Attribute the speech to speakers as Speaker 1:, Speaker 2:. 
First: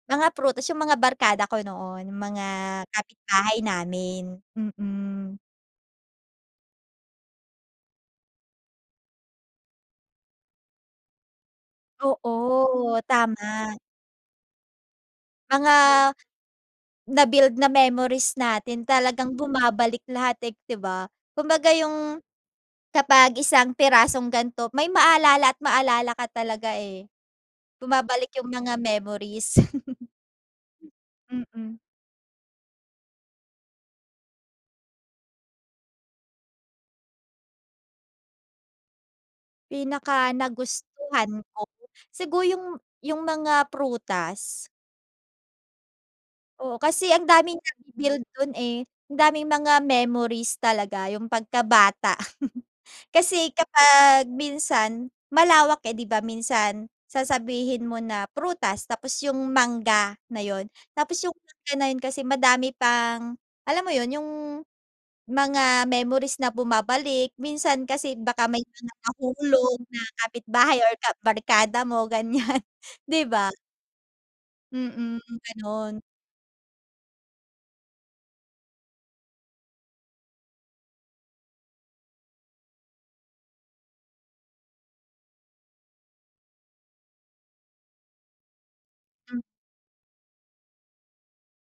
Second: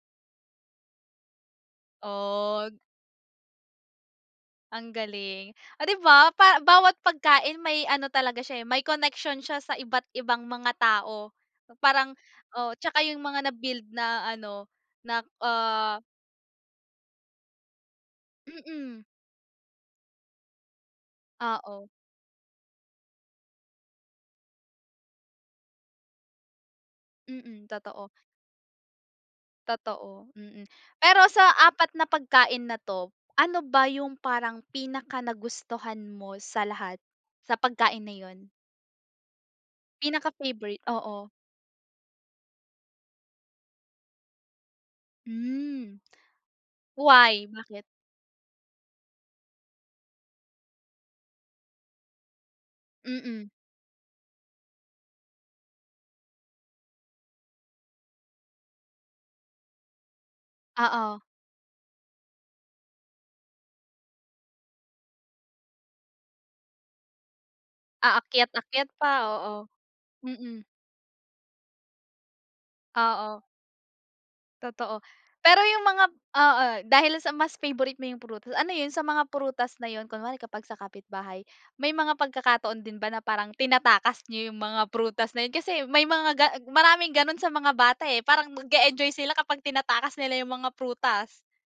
Speaker 1: Mga prutas, yung mga barkada ko noon, mga
Speaker 2: Oh.
Speaker 1: kapitbahay namin,
Speaker 2: Ang
Speaker 1: mm.
Speaker 2: galing! Oh di ba? Pa bawat pagkain may ano talaga siya eh, may connection siya sa iba't ibang mga tao. Parang o,
Speaker 1: Oo
Speaker 2: tsaka yung mga
Speaker 1: tama.
Speaker 2: na-build na ano, na
Speaker 1: Mga
Speaker 2: ah
Speaker 1: nabuild na memories natin
Speaker 2: Mm.
Speaker 1: talagang bumabalik lahat eh, di ba? Kumbaga
Speaker 2: Oo.
Speaker 1: yung kapag isang pirasong ganto, may maalala at maalala ka talaga eh.
Speaker 2: Mm, totoo.
Speaker 1: Bumabalik yung mga memories.
Speaker 2: Totoo, mhm. Pero sa
Speaker 1: Mm.
Speaker 2: apat na pagkain na to, ano ba yung parang pinaka-nagustuhan mo sa lahat? Sa pagkain na yun? Pinaka-favourite, oo.
Speaker 1: Pinaka-nagustuhan ko? Siguro yung yung mga prutas.
Speaker 2: Mm.
Speaker 1: Oo, kasi ang
Speaker 2: Why?
Speaker 1: daming
Speaker 2: Bakit?
Speaker 1: na-build dun eh. Ang daming mga memories talaga, yung pagkabata.
Speaker 2: Mm.
Speaker 1: Kasi kapag minsan, malawak eh, di ba? Minsan sasabihin mo na prutas, tapos yung mangga na yun. Tapos
Speaker 2: Oo.
Speaker 1: yung mangga na yun kasi madami pang alam mo yun? Yung mga memories na bumabalik, minsan kasi baka may
Speaker 2: Aakyat-ayat
Speaker 1: mga
Speaker 2: pa, oo,
Speaker 1: nahulog na
Speaker 2: mm.
Speaker 1: kapitbahay or kabarkada mo ganyan, di
Speaker 2: Oo.
Speaker 1: ba?
Speaker 2: Totoo.
Speaker 1: Mm,
Speaker 2: Pero yung
Speaker 1: ganun.
Speaker 2: mga oo, dahil sa mas favourite mo yung prutas, ano yun? Sa mga prutas na yun kunwari, kapag sa kapitbahay. May mga pagkakataon din ba na parang tinatakas niyo yung mga prutas na yun? Kasi may mga ga maraming ganun sa mga bata eh, parang nag-e-enjoy sila
Speaker 1: Mm.
Speaker 2: kapag tinatakas nila yung mga prutas?